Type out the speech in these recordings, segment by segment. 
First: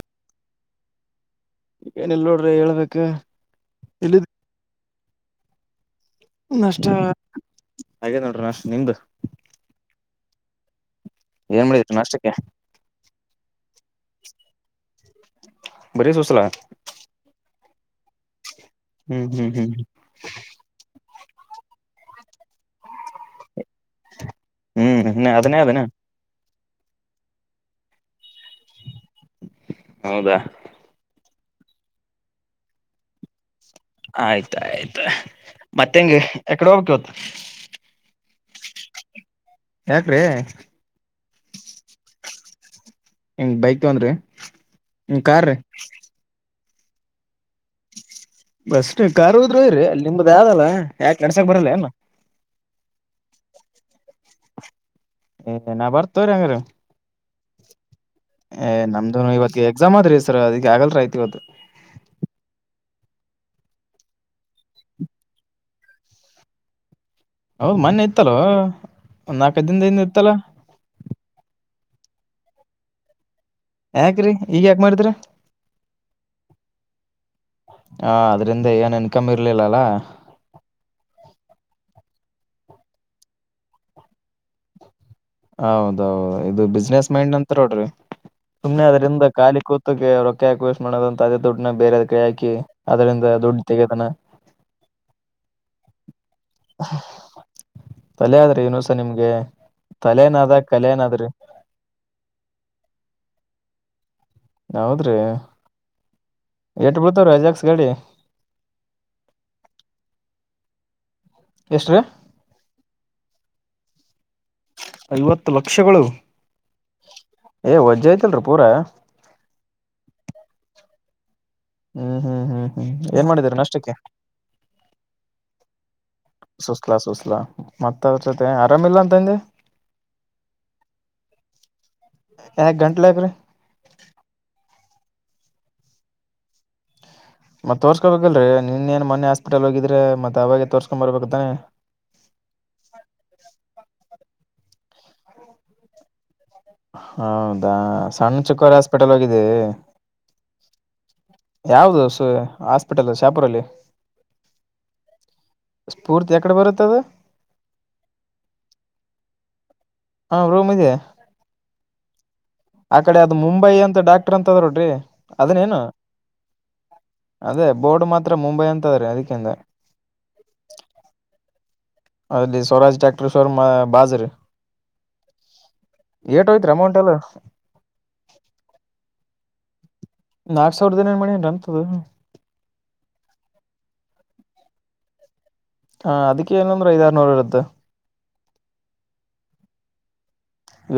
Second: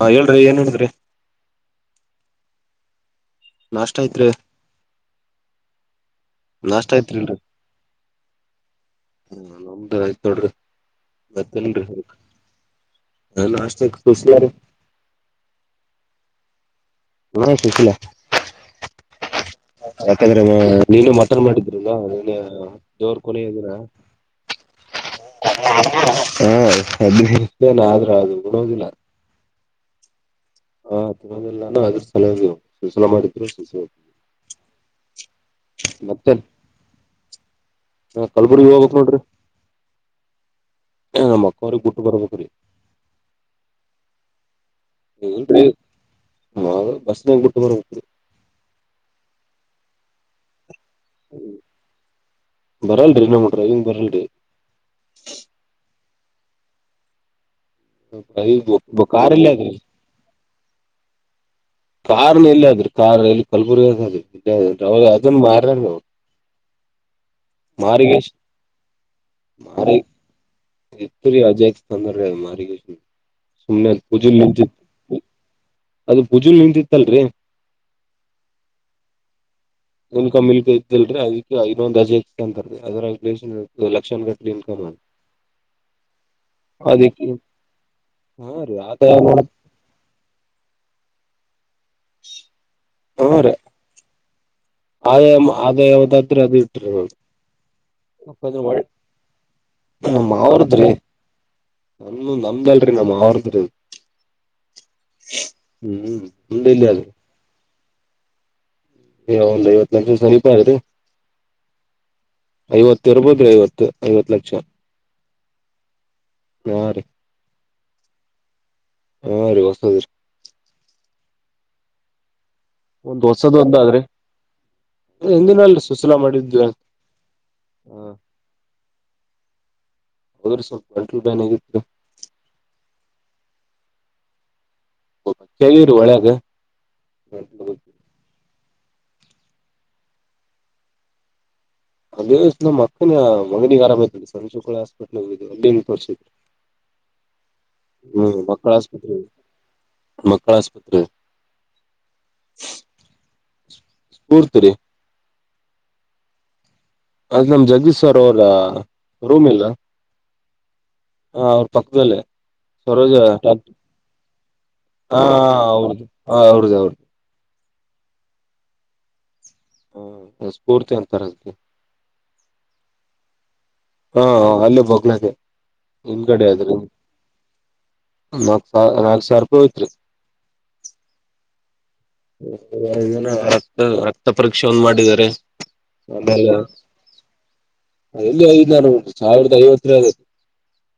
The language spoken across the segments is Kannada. ಹಾ ಹೇಳ್ರಿ ಏನ್ ಹೇಳ್ರಿ ಈಗಏನಲ್ ನೋಡ್ರಿ ಹೇಳ್ಬೇಕ ನಾಷ್ಟ ಇಲ್ಲಿದ್ ಯತ್ರಿೀ ನಷ್ಟ ಹಾಗೇ ನೋಡ್ರ ನಷ್ಟ ನಿಮ್ದು ಹ ನಮ್ದ ಆಯ್ತೊಡ್ರಿ ಏನ್ ಮತ್ತನ್ರಿ ಮಾಡಿದ್ರಿ ನಾಷ್ಟಕ್ಕೆ ಅಷ್ಟ ುಷ ರ ಬರ ಸ ಹಸಲ ಹಾ ಶುಖಲಾ ಹ್ಮ್ ಹ್ಮ್ ಯಕಂದ್ರೆ ನೀನು ಮಟನ್ ಮಾಡಿದ್ರು ನೀನ್ನ ದೋರ್ ಕೊಲೆ ಇದ್ರ ಹ್ಮ್ ಹ್ಮ ಅದನ್ನೇ ಅದಿನ ಹಾ ಹದಿನೇನ್ ಆದ್ರೂ ಅದು ನಡದಿಲ್ಲ ಹೌದಾ ಇರೋದಿಲ್ಲಾನ ಅದ್ರ ಸಲ ಶಸಲ ಮಾಡಿದ್ರು ಸುಶೀಲಾ ಆಯ್ತಾಯಯ್ತ ಮತ್ತ ಹೆಂಗ ಮತ್ತೆ ಎಕಡೆ ಹೋಗ್ಕ್ಕೆ ಹೊತ್ತು ಕಲ್ಬುರ್ಗಿ ಹೋಗ್ಬೇಕ್ ನೋಡ್ರಿ ಯಾಕ್ರೀ ಹ ಮಕ್ಕ ಅವರು ಕೂಟ್ಟುಪರಬೇಕು ಹಂಗ ಬೈಕ್ ತಗನ್್ರೀ ಕಾರ್್ರೀ ಹ ಬಸ್ದ್ ಬಿಟ್ಟು ಬರ ಹೋಗು ಬಸ್ ಕಾರ್ ಹದರುೂ ಇರಿ ಅಲ್ಲಿ ನಿಮ್ದ ಆದಲ್ಲ ಯಾಕೆ ನಡ್ಸಾಕ್ ಬರಲ್ಲ ನ ಬರಲ್ರಿ ನಮಡ್ರಿ ಇಂಗ್ ಬರಲ್ರಿ ಏ ನಾ ಬರ್ತವ್ರಿ ಹಂಗ್ರ ಏ್ ನಮ್ದು ಕಾರಲ್ಲೇ ಇವತ್ ಅದ್ರಿ ಎಕ್ಸಾಮ್ ಆದ್ರಿ ಸರ್ ಅದಿಗೆ ಆಗಲ್ ಆಯತು ಇವತ್ತು ಕಾರ್ನ್ ಇಲ್ಲ ಅದ್ರರು ಕಾರ್ ಎಲ್ಲಿ ಕಲ್ಬುರ್ಗ ಅವಾಗ ಅದನ್ ಮಾರ ನವು [inaudible] ಹ ಮೊನ್ನೆ ಇತ್ತಲ್ವ ಒ್ ನಾಲ್ಕೈ ಮಾರಿ ದಿನದಿಂದ ಇತ್ತಲ ತಂದಾರಿ ಅದನ್ನ ಮಾರಿ ಕೇಸಿನ್ ಸುಮ್ನೆ ಅದ ಯಾಕ್ರಿ ಪೂಜಲ್ ಈಗ ನಿಂತಿತ್ತ. ಯಾಕ ಮಾಡಿದ್ರಿ ನಿಂತಿತ್ತ ಅಲ್ರೀ. ಹ ಅದ್ರಿಂದ ಏನ್ ಇನ್ಕಮ್ ಇ ಇನ್ಕಮ್ ಇಲ್ಕ್ ಇದ್ದಲ್ರಿ ಅದಕ್ಕೆ ಐನ್ನೊಂದ್ ಅಜೆ ಅಂತ ಅದ್ರ್ನ್ [unintelligible] ಲಕ್ಷ ಹೌದೌದು ಇದು ಬಿಸ್ನೆಸ್ ಅದಕ್ಕೆ ಮೈಂಡ್ ಅಂತಾರ್ ನೋಡ್ರಿ. ಹಾ ರೀ ಸುಮ್ಮ್ನೆ ಆದಾಯ ಅದ್ರಿಂದ ನೋಡ ಖಾಲಿ ಕೂತಕ್ಕ ರೊಕ್ಕಾ ಯಾಕ್ ವೇಸ್ಟ್ ಮಾಡೋದ ಅಂತ ಅದೇ ದುಡ್ಡನ ಬೇರೆದ ಕೈ ಹಾಕಿ ಅದರಿಂದ ದುಡ್ಡು ತೆಗ್ಯತನ ಆದಾಯಂ ಆದಾಯ ಯಾವದ್ ಆತದ ಅದು ಇಟ್ಟಿರ್ ಏನ್. ತಲೆ ಆದ್ರಿ ಇನುಸ ನಿಮ್ಗೆ ತಲೆನ ಆದ ಕಲೆನಾದ್ರಿ. ನನ್ನ ನಮ್ದಲ್ರರಿ ನಮ್ಮ ಮಾವರಾದ್ರಿ ಇದ. ಹೌದ್ರಿ ಹ್ಮ್ ಹಟಲ್ಲ ಎಟ್ ಅಲ್ಲಿ ಬೀಳ್ತಾವ್ರಿ ಅಜಾಕ್ಸ್ ಗಾಡಿ ಏ ಒಂದ್ ಐವತ್ ನಿಮಿಷ ಸಮನೀಪ ಅದೆ ಎಷ್ಟ್ರೀ ಐವತ್ತ ಇರ್ಬೋದ್ರಿ ಐವತ್ತು ಐವತ್ತ ಲಕ್ಷ. ಐವತ್ತ ಲಕ್ಷಗಳು. ಹಾ ರಿ. ಏ ವಜ್ಜಿ ಆಯ್ತಲ್ರಿ ಪೂರಾ. ಹಾ ರೀ ಹೊಸದ್ ವಿ ಹ್ಮ್ ಹ್ಮ್ ಹ್ಮ್ ಹ್ಮ್ ಒಂದ್ ಏನ್ ಮಾಡಿದೀರ ಹೊಸದ ಒಂದ ನಾಷ್ಟಕ್ಕೆ? ಆದ್ರಿ ಹಿಂದಿನ ಅಲ್ರಿ ಸುಸಲಾ ಮಾಡಿದ್ವಿ ಸುಸ್ಲಾ ಸುಸ್ಲಾ ಮತ್ತ್ ಹ ಅದರ್ ಜೊತೆ ಆರಾಮಿಲ್ಲ ಅಂತಂದೀ. ಹೌದ್ರಿ ಸ್ವಲ್ಪ್ ಗಂಟ್ಲ್ ಬ್ಯಾನಿ ಆಗಿತ್ತ ರಿ. ಯಾಕ ಗಂಟ್ಲ ಯಾಕ್ರಿ ಕೇಳಗಿವ್ರಿ ಒಳ್ಯಾಗ್. ಮತ್ ತೋರ್ಸ್ಕೋಬೇಕಿಲ್ರೀ ನಿನ್ ಏನ್ ಮೊನ್ನ ಹಾಸ್ಪಿಟಲ್ ಹೋಗಿದ್ರೆ ಮತ್ ಅವಾಗ ತೋರ್ಸ್ಕೊಂಡ್ ಬರ್ಬೇಕತ್ತಾನೆ. ಅದೇ ವ ನಮ್ಮ ಅಕ್ಕನ ಮಗನಿಗೆ ಆರಾಮ ಇದ್ದಿಲ್ಲ ಸಣ್ಣ ಚಿಕ್ಕಳ್ಳ ಹಾಸ್ಪಿಟ್ಲ್ ಹೋಗಿದೇವ್ ಅಲ್ಲಿ ಹೆಂಗ್ ತೋರಿಸ್ಲಿ. ಹೌದಾ ಹ್ಮ್ ಸಣ್ಣ ಮಕ್ಕಳ ಚಿಕ್ಕವರ್ ಹಾಸ್ಪಿಟಲ್ ಆಸ್ಪತ್ರೆ ಹೋಗಿದ್ದಿ ಅದ ಮಕ್ಕಳ ಆಸ್ಪತ್ರೆ. ಯಾವ್ದ ಸ ಹಾಸ್ಪಿಟಲ್ ಶಾಪುರಲ್ಲಿ? ಸ್ಫೂರ್ತಿ ರೀ ಸ್ಫೂರ್ತಿ ಯಕಡೆ ಬರುತ್ತದ. ಅದ್ ನಮ ಜಗದೀಶ ಸರ್ ಅವರ ರೂಮ್ ಇಲ್ಲ ಹಾ ರೂಮ್ ಇದೆ. ಹ ಅವ್ರ ಪಕ್ಕದಲ್ಲೇ. ಹ್ಮ ಆ ಸರೋಜ ಕಡೆ ಅದು ಮುಂಬಯಿ ಅಂತ ಡಾಕ್ಟರ್ ಅಂತ ಅದ ನೋಡ್ರಿ ಹಾ ಅದನೇನು. ಅವ್ರದು ಹ ಅವ್ರದ್ದ ಅವ್ರದು ಅದೇ ಬೋರ್ಡ್ ಮಾತ್ರ ಮುಂಬೈ ಅಂತದ ರೀ ಅದಕ್ಕೆ ಅಂದೇ. ಹ ಸ್ಫೂರ್ತಿ ಅಂತಾರ ಅದಕ್ಕೆ ಅಲ್ಲಿ ಸ್ವರಾಜ್ ಡಾಕ್ಟರ್ ಶರ್ ಹಾ ಹಾ ಅಲ್ಲೇ ಬೋಗಲಾಗೆ ಹಿಂದಗಡೆ ಏಟ್ ಅದರ್ ಹೋಯ್ತ್ರಿ ಹಿಂದ ಅಮೌಂಟ್ ಎಲ್ಲ ನಾಲ್ಕ್ ಸಾವ ನಾಲ್ಕ ಸಾವಿರ ರೂಪಾಯಿ ಹೋಯತ್ರಿ. ನಾಕ್ ಸಾವಿರದ ಏನ್ ಏನ್ ಮಾಡ್ಯಾನ್ರಿ ಹಂತದು. ರಕ್ತ ರಕ್ತ ಪರೀಕ್ಷೆ ಒಂದ್ ಮಾಡಿದ್ದರಿ. ಹಾ ಅದಕ್ಕೆ ಏನಂದ್ರ ಐದಾರನೂರ ಇರುತ್ತ. ಎಲ್ಲಿ ಐದ್ ನ ಸಾವಿರದ ಐವತ್ರಿ ಅದ.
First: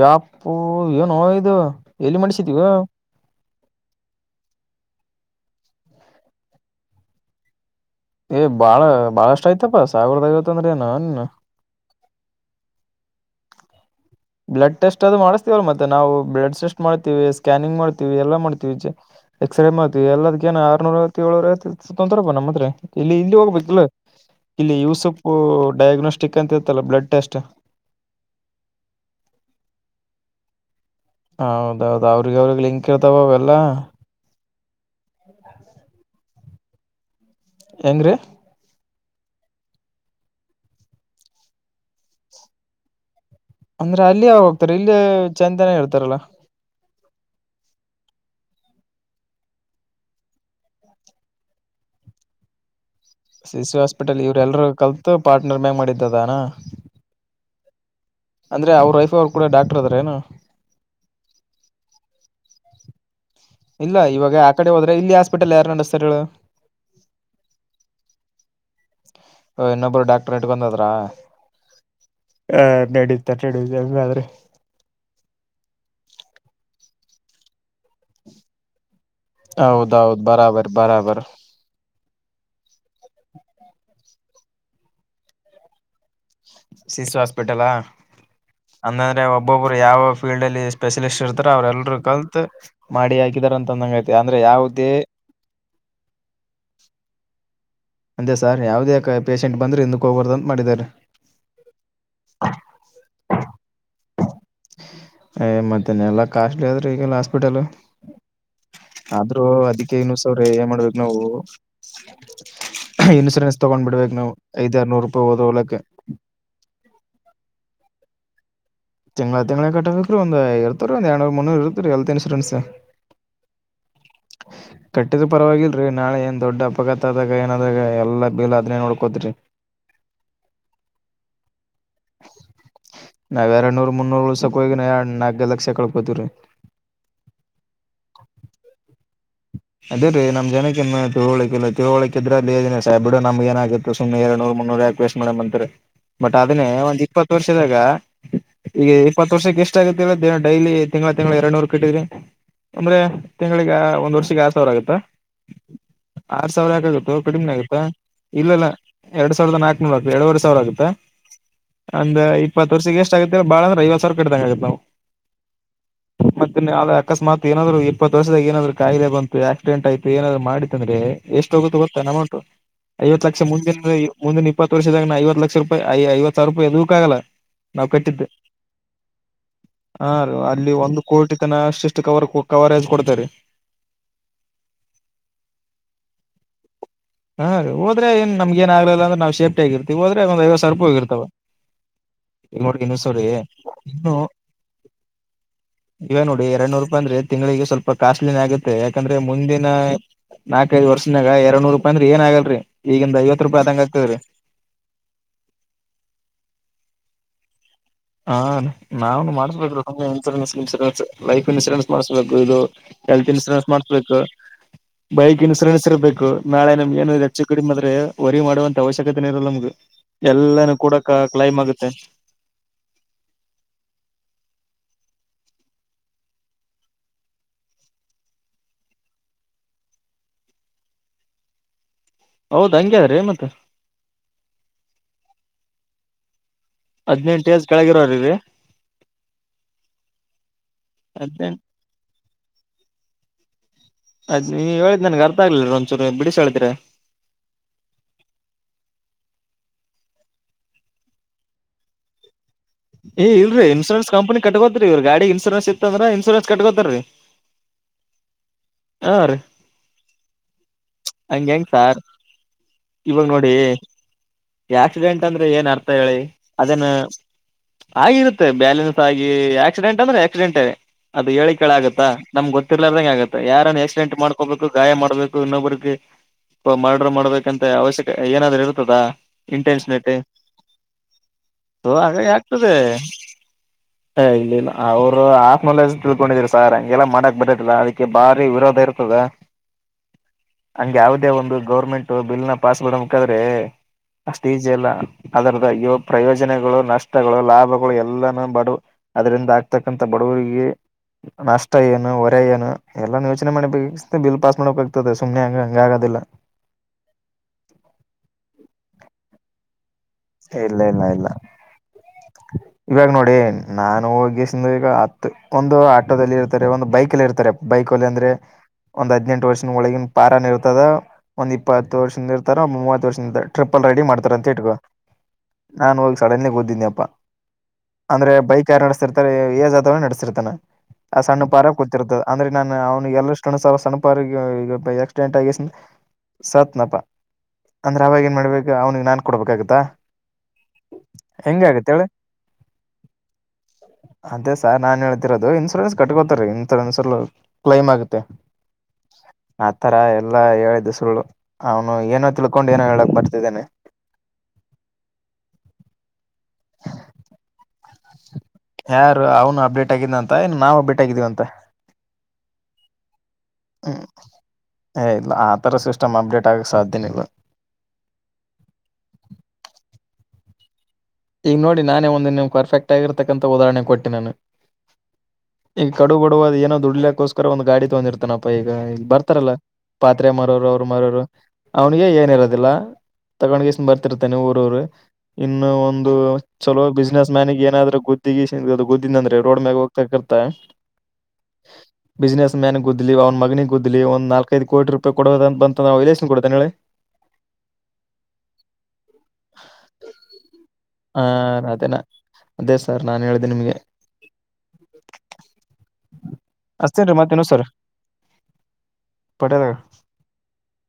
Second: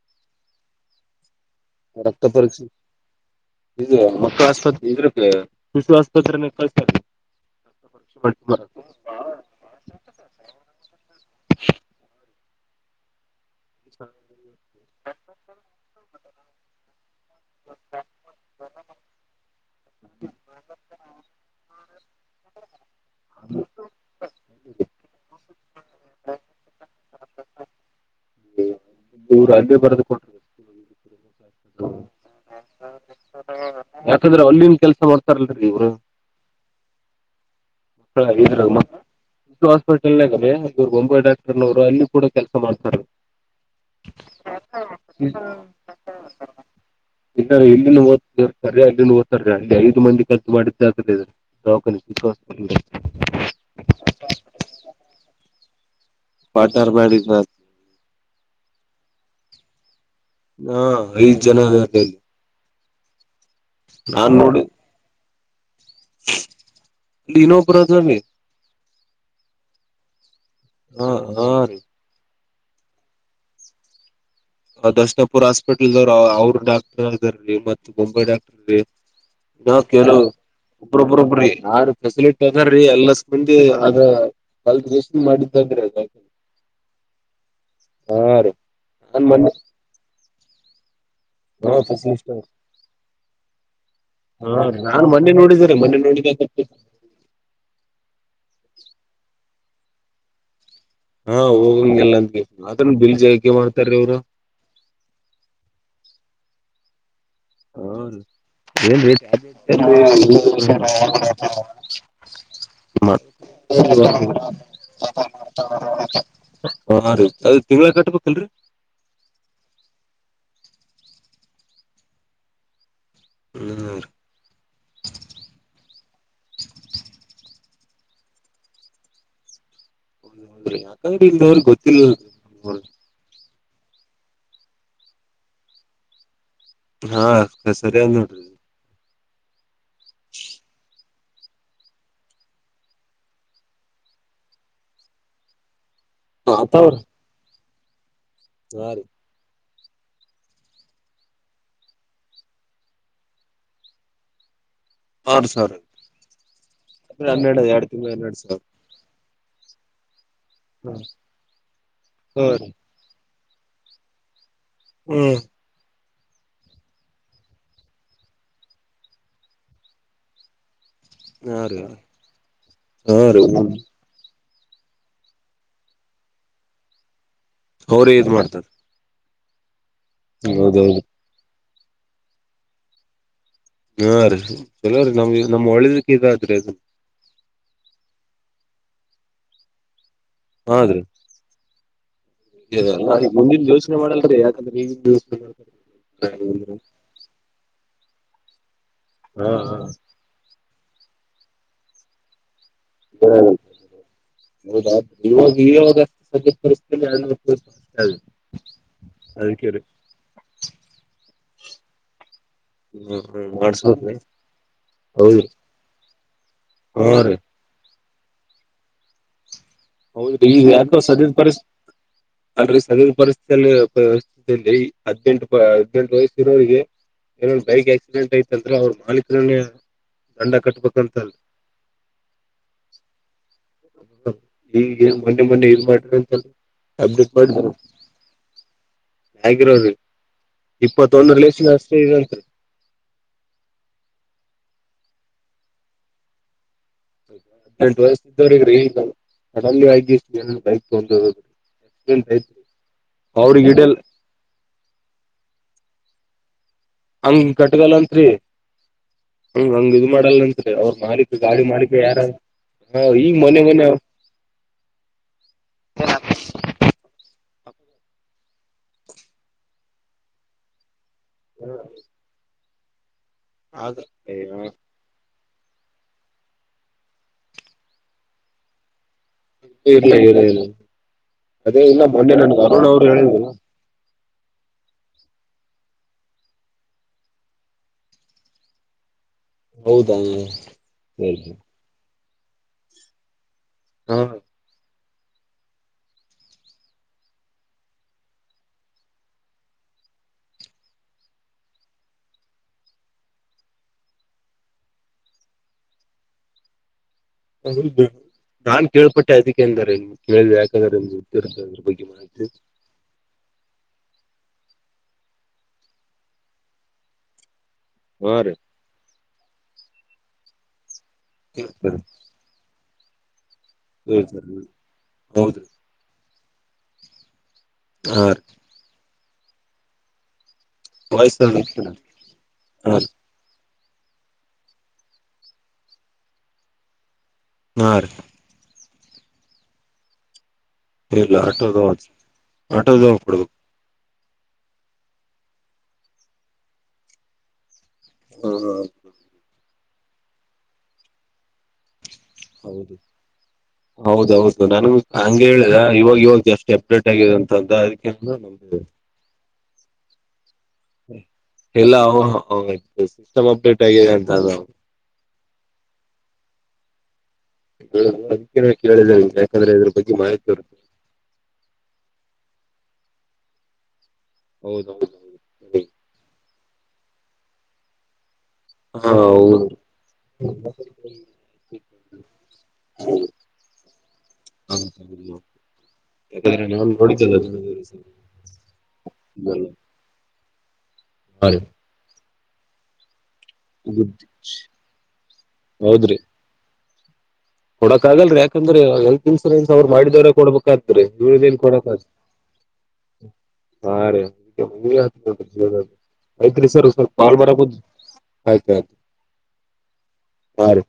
ಯಪ್ಪೋ ಏನೋ ಇದ. ರಕ್ತ ಪರೀಕ್ಷೆ ಇದ ಮಕ್ಕಳ ಆಸ್ಪತ್ರೆ ಇದ್ರ [unintelligible] ಏ ಬಾಳ ಬಾಳಷ್ಟ ಆಯ್ತಪ್ಪ ಸಾವಿರ್ದ ಐವತ್ ಅಂದ್ರ ಏನ್ ನಿನ್. ಬ್ಲಡ್ ಟೆಸ್ಟ್ ಅದು ಮಾಡಿಸ್ತಿವಲ್ಲ ಮತ್ತೆ ನಾವು. ಬ್ಲಡ್ ಟೆಸ್ಟ್ ಮಾಡ್ತೀವಿ ಸ್ಕ್ಯಾನಿಂಗ್ ಮಾಡ್ತೀವಿ ಎಲ್ಲ ಮಾಡ್ತೀವಿ ಜ ಎಕ್ಸರೆ ಮಾಡ್ತೀವಿ ಎಲ್ಲದಕ ಏನ್ ಆರ್ನೂರ ಐವತ್ತ ಲ್ನೂರ್ ಐವತ್ತ ತೊಂತಾರ್ ಅಪ್ಪಾ ನಮ್ಮ ಹತ್ರೆ ಇಲ್ಲಿ ಇಲ್ಲಿ ಹೋಗ್ಬೇಕಿಲ್ಲ ಇಲ್ಲಿ ಯೂಸುಪ್ ಡಯಾಗ್ನೋಸ್ಟಿಕ್ ಅಂತ ಇತ್ತಲ್ಲ ಬ್ಲಡ್ ಟೆಸ್ಟ್. ರು ಅಲ್ಲಿ ಬರೆದು ಕೊಟ್ಟ್ರ. ಹೌದೌದು ಅವ್ರಿಗ ಅವ್ರಿಗ್ ಲಿಂಕ್ ಇರ್ತಾವ ಎಲ್ಲಾ. ಯಾಕಂದ್ರೆ ಅಲ್ಲಿನ್ ಕೆಲ್ಸ ಮಾಡ್ತಾರಲ್ರಿ ಇವ್ರ. ಹೆಂಗ್ರೀ ಮಕ್ಕಳ ಆಗಿದ್ರ ಮ ಹಾಸ್ಪಿಟಲ್ಗ ಇವ್ರ ಬೊಂಬಾಯಿ ಡಾಕ್ಟರ್ನವ್ರು ಅಲ್ಲಿ ಕೂಡ ಕೆಲಸ ಮಾಡ್ತಾರಿ. ಅಂದ್ರೆ ಅಲ್ಲಿ ಯಾರ್ ಹೋಗ್ತಾರ ಇಲ್ಲೆ ಚೆಂತನ ಇರ್ತಾರಲ್ಲ ಇ ಇಲ್ಲಿನ್ನು ಓ ಅಲ್ಲಿ ಓತ್ತಾರೀ ಅಲ್ಲಿನೂ ಒಟ್ಟಾರೀ ಐದು ಮಂದಿ ಕಲ್ತು ಮಾಡಿದಿದ್ದಾದ ರಿ ಇದು ದವಾಖಾನೆ ಸಿಸಿ ಹಾಸ್ಪಿಟಲ್ ಇವ್ರ ಎಲ್ರುೂ ಕಲ್ತು ಪಾರ್ಟ್ನರ್ ಮ್ಯಾಗ ಮಾಡಿದ್ದದಾನ ಪಾರ್ಟ್ನರ್ ಮ್ಯಾರೇಜ್ ನ ಅಂದ್ರೆ ಅವ್ರ ವೈಫ್ ಅವ್ರು ಕೂಡ ಡಾಕ್ಟರ್ ಅದ್ರ ಏನ ಹಾ ಐದ್ ಜನ ಇಲ್ಲ ಇವಾಗ ಆ ಕಡೆ ಹೋದ್ರೆ ಇಲ್ಲಿ ಹಾಸ್ಪಿಟಲ್ ಯಾರ ನಡಸ್ತರ ಲನೋ ಬ್ರದೇ ಓ ಇನ್ನೊಬ್ಬರು ಡಾಕ್ಟ್ರ ಇಟ್ಕೊಂಡದ್ರ ಹಾ ಹಾ ರೀ ಹ ನಡೀತ ನಡುದಂಗಾದ್ರೆ ದಶಣಪುರ್ ಹಾಸ್ಪಿಟಲ್ದವರು ಅವ್ರು ಡಾಕ್ಟರ್ ಅದಾರೀ ಮತ್ ಮುಂಬೈ ಡಾಕ್ಟರ ನ ಕೇಳ ಹೌದೌದು ಬರಾಬರ್ ಒಬ್ರೊಬ್ರ ಬರಾಬರ್ ಒಬ್ರಿ ನಾನು ಫೆಸಿಲಿಟಿ ಅದೀ ಎಲ್ಲ ಬಂದಿ ಅ ಬಲ್ ದಷ್ಟ ಮಾಡಿದ್ದಾಗ್ರೀ ಅದ ಸಿ ಸಿ ಹಾಸ್ಪಿಟಲ ಹಾ ರೀ ಅಂದಂದ್ರೆ ನಾನ್ ಮೊನ್ನೆ ಒಬ್ಬೊಬ್ಬರು ಯಾವ ಫೀಲ್ಡ್ ಅಲ್ಲಿ ಸ್ಪೆಶ ಲೆ ಇರ್ತಾರೆ ಅವ್ರ ಹಾ ಎಲ್ರು ಫೆಸಿಲಿಟಿ ಕಲ್ತ್ ಮಾಡಿ ಹಾಕಿದಾರ ಅಂತ ಅಂದಂಗ ಐತಿ ಅಂದ್ರೆ ಯಾವುದೇ ರೋ ಸು [unintelligible] ಪೇಷಂಟ್ ಬಂದ್ರ ಹೋಗ್ಬಾರ್ದು ಅಂತ ಮಾಡಿದ್ದಾರೆ ಹಾ ಹೋಗಂಗ ಎಲ್ಲಂದಗೆ ಅದನ್ ಬಿಲ್ಜಾಕೆ ಮಾಡ್ತಾರೀ ಅವ್ರು ಏ ಮತ್ತೇನ ಎಲ್ಲಾ ಕಾಸ್ಟ್ಲಿ ಆದ ರೀ ಈಗಲ್ಲ ಆದ್ರೂ ಅದಕ್ಕೆ ಹ ಇನ್ನು ಸಾವಿರ ಏನ್ [unintelligible] ಇನ್ಶೂರೆನ್ಸ್ ತಗೊಂಡ್ ಬಿಡ್ಬೇಕ್ ನಾವು ಐದ್ ಆರ್ನೂರು ರೂಪಾಯಿ ಹೋದ್ರ ಹೋಗಲಕ್ಕ ಹಾ ರೀ ಅದ್ ತಿಂಗಳ ಕಟ್ಬೇಕಲ್ರೀ ತಿಂಗ್ಳ ತಿಂಗ್ಳ ಕಟ್ಬೇಕ್ರೀ ಒಂದು ಇರ್ತವ ರೀ ಒಂದ ಎರಡ್ನೂರ್ ಮುನ್ನೂರು ಇರತ್ತ ರೀ ಹೆಲ್ತ್ ಇನ್ಶೂರೆನ್ಸ್ ಹ್ಮ ಹ ಕಟ್ಟಿದ್ ಪರವಾಗಿಲ್ರಿ ನಾಳೆ ಏನ್ ದೊಡ್ ಅಪಘಾತ ಆದಾಗ ಏನಾದಾಗ ಎಲ್ಲಾ ಬಿಲ್ ಅದ್ನೇ ನೋಡ್ಕೋತ್ರೀ [inaudible] ನೋಡ್ರಿ ಯಾಕಂದ್ರ ಈಗಿನವರಿಗೆ ಗೊತ್ತಿಲ್ಲ ಅಲ್ರಿ ಎರಡು ನೂರ್ ಮುನ್ನೂರು ಉಳಸಕ ಹೋಗಿ ನಾಕೈದ್ ಲಕ್ಷ ಕಳ್ಕೋತಿವ್ರಿ ಹಾ ಕ ಸರಿ ನೋಡ್ರ ಅದೇ ರೀ ನಮ ಜನಕ್ಕಿನ್ನ ತಿಳಿವಳಿಕೆ ಇಲ್ಲ ತಿಳಿವಳಿಕೆ ಇದ್ರ ಅಲ್ಲಿನ ಸ ಬಿಡ ನಮಗೇನ್ ಆಗತ್ತು ಸುಮ್ನೆ ಎರಡನೂರು ಮುನ್ನೂರು ಯಾಕ್ ವೇಸ್ಟ್ ಮಾಡನ ಅಂತರಿ ಬಟ್ ಅದನ್ನೇ ಆತಾವ್ರ ಒಂದ್ ಇಪ್ಪತ್ತು ವರ್ಷದಾಗ ಹಾ ಈಗ ರೀ ಇಪ್ಪತ್ತು ವರ್ಷಕ್ಕೆ ಎಷ್ಟ ಷ್ಟ ಡೈಲಿ ತಿಂಗಳ ತಿಂಗಳ ಎರಡ್ ನೂರು ಕಟ್ಟಿದ್ರಿ ಅಂದ್ರೆ ತಿಂಗಳಿಗೆ ಒಂದ ಆರು ಸಾವಿರ ಆಗುತ್ತಾ ಆರ್ ಸಾವಿರ ಆರ್ ಸಾವಿರ ಯಾಕಾಗುತ್ತ ಕಡಿಮೆ ಹನ್ನೆರಡು ಆಗುತ್ತಾ ಎರಡ್ ತಿಂಗಳ ಹನ್ನೆರಡು ಸಾವಿರ ಇಲ್ಲಲ್ಲ ಎರಡ್ ಸಾವಿರದ ನಾಕ್ನೂರು ಆಗುತ್ತೆ ಎರಡುವರೆ ಸಾವಿರ ಆಗುತ್ತೆ ಅಂದ್ ಹಾ ರೀ ಇಪ್ಪತ್ತು ವರ್ಷಕ್ಕೆ ಎಷ್ಟ ಆಗುತ್ತೆ ಬಾಳಂದ್ರ ಐವತ್ತು ಸಾವ್ರ ಕಟ್ಟಿದದಗಗತ್ತಾ ನಾವು ಹ್ಮ್ ಮತ್ತೆ ಆದೆ ಅಕಸ್ಮಾತ್ ಏನಾದ್ರು ಇಪ್ಪತ್ ವರ್ಷದಗ ಏನಾದ್ರು ಕಾಯಿಲೆ ಬಂತು ಆಕ್ಸಿಡೆಂಟ್ ಆಯ್ತು ಏನಾದ್ ಮಾಡ ಂದ್ರೆ ಎಷ್ಟು ಹಾ ಹೋಗುತ್ತ ರೀ ಗೊತ್ತಾನ ಅಮೌಂಟ್ ಹಾ ಐವತ್ತು ಲಕ್ಷ ರೀ ಮುಂದಿನ ಮುಂದಿನ ಇಪ್ಪತ್ತು ವರ್ಷದಾಗ ನ ಐವತ್ತು ಲಕ್ಷ ರೂಪಾಯ ಐವತ್ತ್ ಸಾವಿರ ರೂಪಾಯಿ ಎದಕ್ಕೂ ಆಗಲ್ಲ ನಾವ್ ಅವ್ರ ಕಟ್ಟಿದ್ದೆ ಈದ್ ಮಾಡ್ತಾರ ಹಾ ರ ಅಲ್ಲಿ ಒಂದು ಹೌದೌದು ಕೋಟಿ ತನ ಅಷ್ಟಿಷ್ಟು ಕವರ್ ಕವರೈಜ್ ಕೊಡ್ತಾರ್ರಿ ಹಾ ರೀ ಚಲೋ ರೀ ನಮ್ ನಮ್ಮ್ ಒಳ್ಳದಕ್ಕೆ ಇದಾದ್ರಿ ಅದು ಹಾ ಹೋದ್ರೆ ಏನ್ಮ್ ಏ ಆಗ್ಲಿಲ್ಲ ಅಂದ್ರ ನವು ಸೇಫ್ಟ ಆಗರ್ತಿವಿ ಹೋದ್ರೆ ಒಂದ್ ಐವತ್ತ್ ಸಾವ್ರ ರೂಪ ಹೋಗಿರ್ತಾವ ಈಗ ನೋಡ್ರಿ ಇನ್ನುಸರಿ ಮುಂದಿಂದ್ ಯೋಚನೆ ಮಾಡಲ್ರಿ ಯಾಕಂದ್ರೆ ಯ ಇವ ನೋಡಿ ಎರಡನೂರ್ ರೂಪಾಯಿ ಅಂದ್ರೆ ತಿಂಗಳಿಗೆ ಸ್ವಲ್ಪ ಕಾಸ್ಟ್ಲಿನ ಆಗುತ್ತೆ ಯಾಕಂದ್ರೆ ಹಾ ಮುಂದಿನ ಹಾ ನಾಕೈದು ವರ್ಷನಾಗ ಎರಡ್ನೂರು ರೂಪಾಯಿ ಅಂದ್ರೆ ಏನ್ ಆಗಲ್ರರಿ ಈಗಿಂದ ಹೌದ ಐವತ್ ರೂಪಾಯಿ ಆದಂಗ ಆಗ್ತದ್ರೀ ಇವಾಗ ಇವಾಗಷ್ಟು ಸದ್ಯ ಪರಿಸ್ಥಿತಿ ಹಾ ನಾನು ಅದಕ್ಕೆ ರೀ ಮಾಡಸ್ಬೇಕ್ರ ಸು ಇನ್ಶೂರೆನ್ಸ್ ಇನ್ಶೂರೆನ್ಸ್ ಲೈಫ್ ಇನ್ಶೂರೆನ್ಸ್ ಮಾಡ್ಸ್ಬೇಕು ಇದು ಎಲ್ತ್ ಇನ್ಸೂರೆನ್ಸ್ ಮಾಡ್ಸ್ಬೇಕ್ರಿ ಮಾಡ್ಸ್ಬೇಕು ಬೈಕ ಹೌದು ಇನ್ನು ಸಣಸಿರ್ಬೇಕು ನಾಳೆ ನಮ್ಗೆ ಹಾ ಏನ ರೀ ಹೆಚ್ಚ ಕುಡಿಮ ಆದ್ರೆ ವರಿ ಮಾಡುವಂತ ಅವಶ್ಯಕತೆ ಇರಲ್ಲ ನಮ್ಗೆ ಹೌದ್ರಿ ಎಲ್ಲಾನೂ ಕೂಡ ಕ ಕ್ಲೈಮ್ ಆಗುತ್ತೆ ಅಂದ್ರೆ ಸದ ಪರಿಸ್ಥಿ ಪರಿಸ್ಥ ಹದ್ಿನೆಂಟು ಹದ್ನೆಂಟು ವಯಸ್ಸ ಇರೋರಿಗೆ ಏನೊಂದು ಬೈಕ್ ಆಕ್ಸಿಡೆಂಟ್ ಐತಂದತ್ರ ಅವ್ರ ಮಾಲೀಕರನ್ನೇ ದಂಡ ಕಟ್ಬೇಕಂತಲ್ ಹೌದ ಹಂಗ್ಯಾದ್ರಿ ಮತ್ತ ಈ ಮೊನ್ನೆ ಮೊನ್ನೆ ನ್ ಮಾಡ್ರಿ ಅಂತ ಹದ್ನೆಂಟ ಏಜ್ ಕೆಳಗಿರೋರರಿಗೆ ರೀ ಹಗಿರೋರಿ ಇಪ್ಪತ್ತೊಂದರ ಹದ್ನೆಂಟ್ ಲಲೆಸನ್ ಅಷ್ಟೇ ಇತ್ರಿ ನೀ ಹೇಳಿದ್ ನನ್ಗೆ ಅರ್ಥ ಆಗ್ಲಿಲ್ಲರಿ ಒಂಚೂರು ಬ ಬಿಡಿಸ ಹೇಳಿದ್ರರಿ ಹದ್ನೆಂಟು ವರ್ಸ್ ಇದ್ದವ್ರಗ್ರ ಿಲ್ಲ ನಾನ ಅಲ್ಲಿ ಆಗಿಷ್ಟ ಬೈಕ್ ತಂದ್ರಿ ಂತ್ತ್ರಿ ಈ ಇಲ್ರಿ ಇನ್ೂನ್ ಕಂಪನಿ ಕಟ್ಟಕೋತ್ೀ ಇವ ಗಾಡಿ ಇನ್ೂರೆನ್ಸ್ತ್ತ ಅಂದ್ರ ಇನ್ಸೂರೆನ್ಸ್ ಕಟ್ಟಕೋ ಹಂಗ ಕಟ್ಗಲ್ಂರಿ ಹಾ ರೀ ಹ್ಮ ಹಂಗ ಇ ಮಾಡಲ್ಲಂತ್ರಿ ಅವ್ರು ಮಾಡಿಕ ಹಂಗ ಗಾಡಿ ಹೆಂಗ್ ಮಾಡಿಕ ಸಾರ್ ಯಾರ ಹಾ ಇವಾಗ ಈಗ ನೋಡಿ ಮನೆ ಮನೆ ಆಕ್ಸಿಡೆಂಟ್ ಅಂದ್ರೆ ಏನ್ ಅರ್ಥ ಹೇಳಿ ಅದೇನ್ ಆಿರುತ್ತೆ ಬ್ಯಾಲೆನ್ಸ್ ಆಗಿ ಆಕ್ಸಿಡೆಂಟ್ ಅಂದ್ರೆ ಆಕ್ಸಿಡೆಂಟ್ ಅದು ಹೇಳಿೇಳ ಆಗತ್ತಾ ನಮ್ ಗೊತ್ತಿರ್ಾರ್ರಂಗ ಆಗತ್ತ ಯಾರನ್ ಆಗ ಆಕ್ಿಡೆಂಟ್ ಮಾಡ್ಕೋಬೇಕು ಇಲ್ಲ ಗಾಯ ಮಾಡ್ಬೇಕು ಇನ್ನೊಬ್ರಿಗೆ ಮರ್ಡ್ರರ್ ಮಾಡ್ಬೇಕಂತ ಅವಶ್ಯಕ ಏನಾದ್ರರು ಇರ್ತದಾ ಇಂಟೆನ್ಸ್ನೆಟ್ ಇಲ್ಲ ಇಲ್ಲ ಅದೇ ಸ ಇಲ್ಲ ಹಾಗ ಮೊನ್ನೆ ನನ್ಗೆ ಆಗ್ತದೆ ಅರುಣ್ ಅವ್ರು ಹೇಳಿದ್ರು ಏ ಇಲ್ಲ ಇಲ್ಲ ಅವ್ರು ಆಫ್ ನಾಲೆಜ್ ತಿಳ್ಕೊಂಡಿದರಿ ಸಾರ್ ಹಂಗೆಲ್ಲ ಮಾಡಕ್ ಬರೋದಿಲ್ಲ ಅದಕ್ಕೆ ಬಾರಿ ವಿರೋಧ ಇರ್ತದ ಹೌದಾ ಹಂಗೆ ಯಾವುದೇ ಒಂದು ಗೌರ್ಮೆಂಟ್ ಬಿಲ್ ನ ಪಾಸ್ ಮಾಡ ಮುಕ್ಾದ್ರೆ ಹಾ ಅಷ್ಟು ಈಜೆ ಅಲ್ಲ ಅದರದ ಪ್ರಯೋಜನಗಳು ನಷ್ಟಗಳು ಲಾಭಗಳು ಎಲ್ಲಾನ ಬ ಅದರಿಂದ ಆಗ್ತಕ್ಕಂತ ಬಡ ಊರಿಗೆ ನಷ್ಟ ಏನು ಹೊರೆ ಏನು ಎಲ್ಲಾ ಯೋಚನೆ ಮಾಡಬೇಕ ಬಿಲ್ ಪಾಸ್ ಮಾಡ್ಬೇಕಾಗಗ್ತದೆ ಸುಮ್ನೆಂಗ ಹಂಗ ಆಗದಿಲ್ಲ ಹೌದು ನಾನ್ ಕೇಳ್ಪಟ್ಟೆ ಅದಕ್ಕೆ ಅಂದರೆೇ ಇಲ್ಲ ಇಲ್ಲ ಇಲ್ಲ ಮಾಹಿತಿ ಇವಾಗ ನೋಡಿ ನಾನು ಹೋಗಿ ಈಗ ಹತ್ತು ಒಂದು ಆಟೋದಲ್ಲಿ ಇರ್ತಾರೆ ಒಂದು ಬೈಕ್ಲ್ಲಿ ಇರ್ತಾರೆ ಬೈಕ ಅಲ್ಲಿ ಅಂದ್ರೆ ಹಾ ರೀ ಒಂದು್ ಹದ್ೆಂಟ ಎ ವರ್ಷದ ಒಳಗಿನ ಪಾರನ್ ಇರ್ತದ ಒಂದ್ ಇಪ್ಪತ್ತು ವರ್ಷದ ಇರ್ತಾರ ಮೂವತ್ ವರ್ಷದಿಂದ ಟ್ರಿಪಲ್ ರೆಡಿ ಮಾಡ್ತಾರ ಅಂತ ಇಟ್ಕೊ ಹೌದ್ರಿ ನಾನನ್ ಹೋಗಿ ಸಡನ್ಲಿಿಗೆ ಓದೀನಿ ಅಪ್ಪಾ ಹಾ ಅಂದ್ರೆ ರೀ ಬೈಕ್ ಯಾರು ನಡೆಸ್ತಿರ್ತಾರೆ ಏಜ್ಾತವನ ನಡೆಸ್ತಿರ್ತಾನ ಆ ಸಣ್ಣ ಪಾರ ವಯಸ್ಸ ಕೂತಿರ್ತದ ಅಂದ್ರೆ ನಾನನ್ ಹಾ ಅವ್ನು ಎಲ್ಲರಷ್ಟುಸ ತನಪಗ ಈಗ ಆಕ್ಸಿಡೆಂಟ್ ಆಗ ಸಾತ್ನಪ ಹಾ ಅಂದ್ರೆ ರೀ ಅವಾಗ ಏನ್ ಮಾಡ್ಬೇಕು ಅವ್ನಿಗೆ ನಾನ್ ಕೊಡ್ಬೇಕಾಗತ್ತಾ ಇಲ್ಲ ಹೆಂಗ ಆಟೋದ ಆಗತ್ತ ಹೇಳಿ ಆಟೋದ ಕೊಡಬೇಕ ಅದೇ ಸರ್ ನಾನು ಹೇಳ್ತಿರೋದು ಇನ್ಶೂರೆನ್ಸ್ ಕಟ್ಟಬೇಕ್ರಿ ಕ್ಲೈಮ್ ಆಗುತ್ತೆ ಹಾ ಹ ತರ ಎಲ್ಲಾ ಹೇಳಿದ್ದ ಸುಳ್ಳು ಅವನು ಏನ ಹೌದು ಹೌದೌದು ನನು ಹಂಗೆ ಹೇಳಿದ ಇವಾಗ ಇವಾಗತ್ತು ಎಷ್ಟು ಅಪ್ಡೇಟ್ ಆಗಿದೆ ಅಂತ ಅಂತ ಅದಕ್ಕೆ ಯಾರು ಅವನ ಅಪ್ಡೇಟ್ ಹಾಕಿದ್ನಂತ ಎಲ್ಲಾ ಸಿಸ್ಟಮ್ ಅಪ್ಡೇಟ್ ಹ್ಮ್ ಆಗಿದೆ ಅಂತ ಏ ಇಲ್ಲ ಆದರೆ ಸಿಸ್ಟಮ್ ಅಪ್ಡೇಟ್ ಆಗೋಕೆ ಸಾಧ್ಯನೇ ಇಲ್ಲ ಅದಕ್ಕೆ ಕೇಳಿದ ಯಾಕಂದ್ರೆ ಇದ್ರ ಬಗ್ಗೆ ಮಾಹಿತಿ ಇರುತದೆ ಈಗ ನೋಡಿ ನಾನೇ ಒಂದ ನಿ ನೀ್ ಪರ್ಫಕ್ಟ್ ಆಗಿರತಕ್ಕಂತ ಉದಾಹರಣೆ ಕೊಟ್ಟೆ ನಾನು ಹೌದೌದು ಈಗ ಕಡು ಬಡುವ ಏನೋ ದುಡ್ಲಿಕ್ಕೋಸ್ಕರ ಒಂದ್ ಗಾಡಿ ತೊಂದಿರ್ತೇಾನ ಅಪ ಈಗ ಈಗ ಹಾ ಬರ್ತಾರಲ್ಲ ಹೌದು ಪಾತ್ರೆ ಮರೋರು ಅವ್ರ ಮರೋರು ಅವನಿಗೆ ಏನ ಇರೋದಿಲ್ಲ ತಗೊಂಡ್ಗಸ ಬರ್ತಿರ್ತೇನೆ ಊರವರು ಇನ್ನು ಒಂದು ಯಾಕಂದ್ರೆ ಚಲೋ ನಾನ್ ಬಿಸ್ನೆಸ್ ನೋಡಿದ್ದಲ್ಲ ಮ್ಯನ್ಗ ಏನಾದ್ರೂ ಗುದ್ದಿಗೆ ಗುದ್ದಿದ ಅಂದ್ರೆ ರೋಡ್ ಮ್ಯಾಗ ಹೋಗ್ತಾರ್ತ ಹ ಬಿಸ್ನೆಸ್ ಮ್ಯಾನ್ ಗುದ್ಲಿ ಅವ್ ಮನಿಗೆ ಗುದ್ಲಿ ಒಂದು ನಾಲ್ಕೈದು ಕೋಟ ರೂಪಾಯ ಕೊಡೋ ಅಂತಂದ ಇಲೇಸನ್ ಕೊಡ್ತ ಹೇಳಿ ಕೊಡಕಾಗಲ್ಲ ಯಾಕಂದ್ರೆ ಇನ್ಶೂರೆನ್ಸ್ ಮಾಡಿದರೆ ಕೊಡಬೇಕು ಹ ಇವರೇನು ಕೊಡಕ್ಕೆ ಅದೇನಾ ಅದೇ ಸರ್ ನಾನ್ ಹೇಳಿದೀನ ಹಾ ರಂ ಯ್ತ್ರಿ ಸರ್ ಸ್ವಲ್ಪ ಅಷ್ಟೇನ್ರಿ ಕಾಲ್ ಮತ್ತೇನು ಸರ್ ಮಾಡರುದು ಆಯ್ತತು ಪಟೇಲ್ ಹಂ ರಿ